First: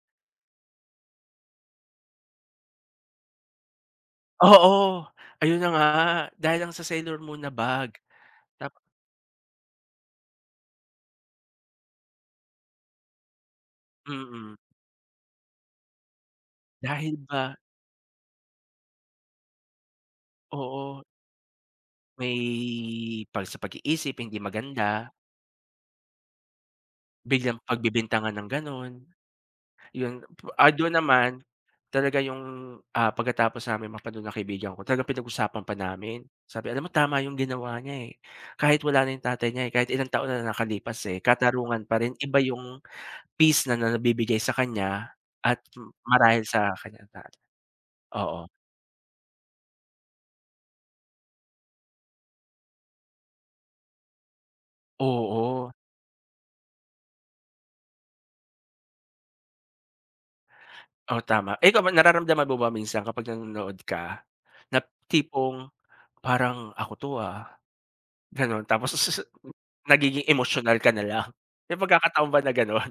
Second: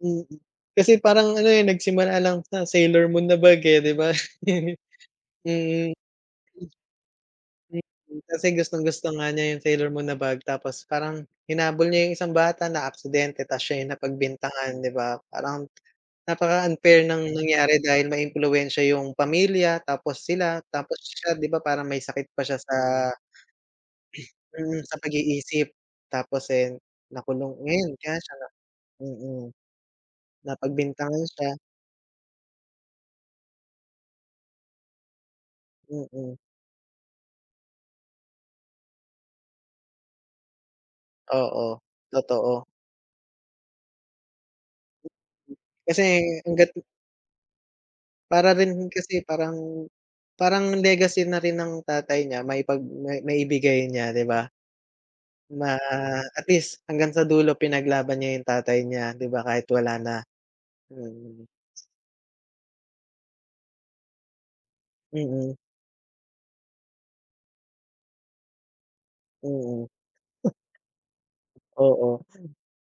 Mm. Kasi parang ano, eh, nagsimula lang sa Sailor Moon na bag, eh, 'di ba? Oo. Ayun na nga. Mm. Dahil lang sa Sailor Moon na Mm. bag. Kasi Nap gustong-gusto nga niya yung Sailor Moon na bag, tapos parang hinabol niya yung isang bata, na-aksidente, tas siya yung Mm. napagbintangan, 'di ba? Parang napaka-unfair Dahil ng ba nangyari dahil maimpluwensya yung pamilya, tapos sila, tapos Oo. siya, 'di ba parang may sakit pa siya sa May, 'pag sa pag-iisip hindi mm, sa maganda. pag-iisip. Tapos, eh, nakulong, Biglang ngayon kaya pagbibintangan siya na ng ganun. mm. Yun, ah, dun Napagbintangan naman, siya. talaga yung, ah, pagkatapos namin mapanuod ng kaibigan ko, talagang pinag-usapan pa namin, Mm. sabi, "Alam mo tama yung ginawa niya, eh, kahit wala na yung tatay niya, eh, kahit ilang taon na ang nakalipas, eh, Oo. katarungan pa rin, iba Totoo. yung peace na na nabibigay sa kaniya, at Kasi marahil sa hangga't kaniyang tatay." Oo. Para rin kasi, parang parang legacy na rin ng tatay niya maipag ma maibigay niya, 'di ba? Oo. Ma at least hanggang sa dulo pinaglaban niya yung tatay niya, 'di ba? Kahit wala na. Oh, Mm. tama. Eh, ikaw ba? Nararamdaman mo ba minsan kapag nanonood ka, na Mm. tipong, "Parang ako 'to, ah." Gano'n? Tapos sususu Mm. nagiging emotional ka nalang. May Oo. pagkakataon ba na gano'n?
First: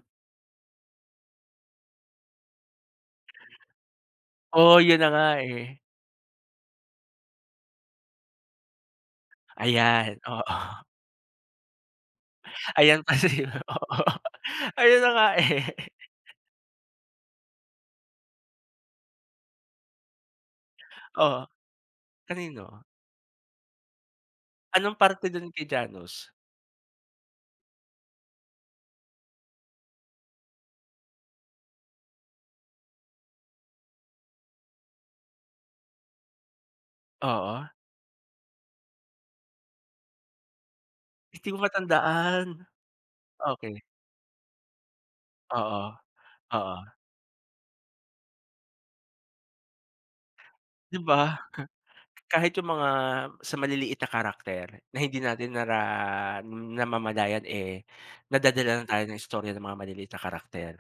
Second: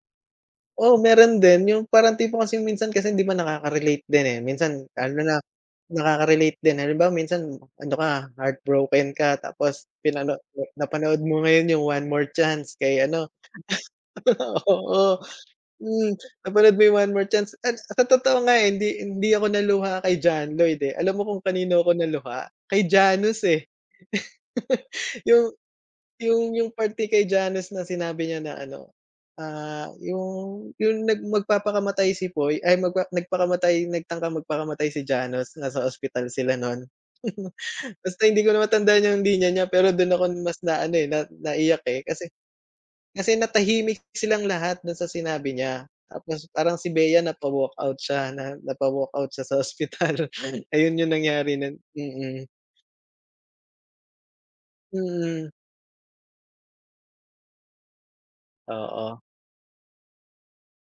Oo, meron din. Yung parang tipo kasi minsan kasi hindi ba, nakakarelate din, eh. Oo. Minsan Yun na ano nga, na, eh. nakaka-relate din, eh. Halimbawa minsan ano ka, heartbroken ka, tapos Ayan. pinano Oo. napanood mo ngayon yung One More Chance, kay Ayan pala ano. yon, oo. Ayun na Oo. nga, eh. Mm. Napanood mo yung One More Chance, at sa totoo nga, eh, hindi hindi ako naluha kay John Lloyd, eh. Alam mo kung Oh. kanino ako naluha? Kanino? Kay Janus, eh. Anong parte dun Yung kay Janus? yung yung parte kay Janus na sinabi niya na ano, ah, yung yung nag magpapakamatay si Poy, ay magpa nagpakamatay, nagtangkang magpakamatay si Janus, nasa ospital sila nun. Oo. Basta hindi ko na matandaan yung linya niya, pero dun ako mas na ano, eh, na Hindi ko naiyak, eh, kasi matandaan. kasi Okay. natahimik silang lahat dun sa sinabi Oo. niya, tapos Oo. parang si Bea napa-walkout siya, na napa-walkout siya sa ospital. Ayun 'Di yung ba? nangyari nun. Mm. Kahit yung mga sa maliliit na character, na hindi Mm. natin nara namamalayan, eh, nadadala na tayo ng Oo. istorya ng mga maliliit na karakter.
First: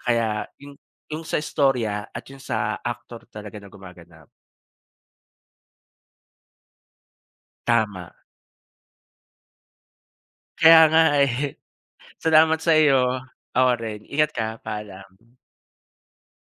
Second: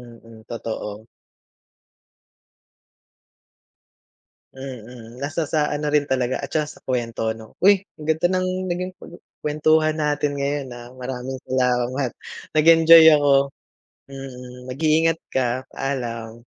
Kaya yung Totoo. yung sa istorya, at yung sa aktor talaga na gumaganap. Mm. Nasa sa ano rin talaga, at saka sa kwento 'no? Uy, ang Tama. ganda ng naging paguu kwentuhan natin ngayon, Kaya ah. nga, Maraming eh. salamat. Salamat sa Nag-enjoy iyo. ako. Ako rin. Ingat ka. Mm. Mag-iingat Paalam. ka. Paalam.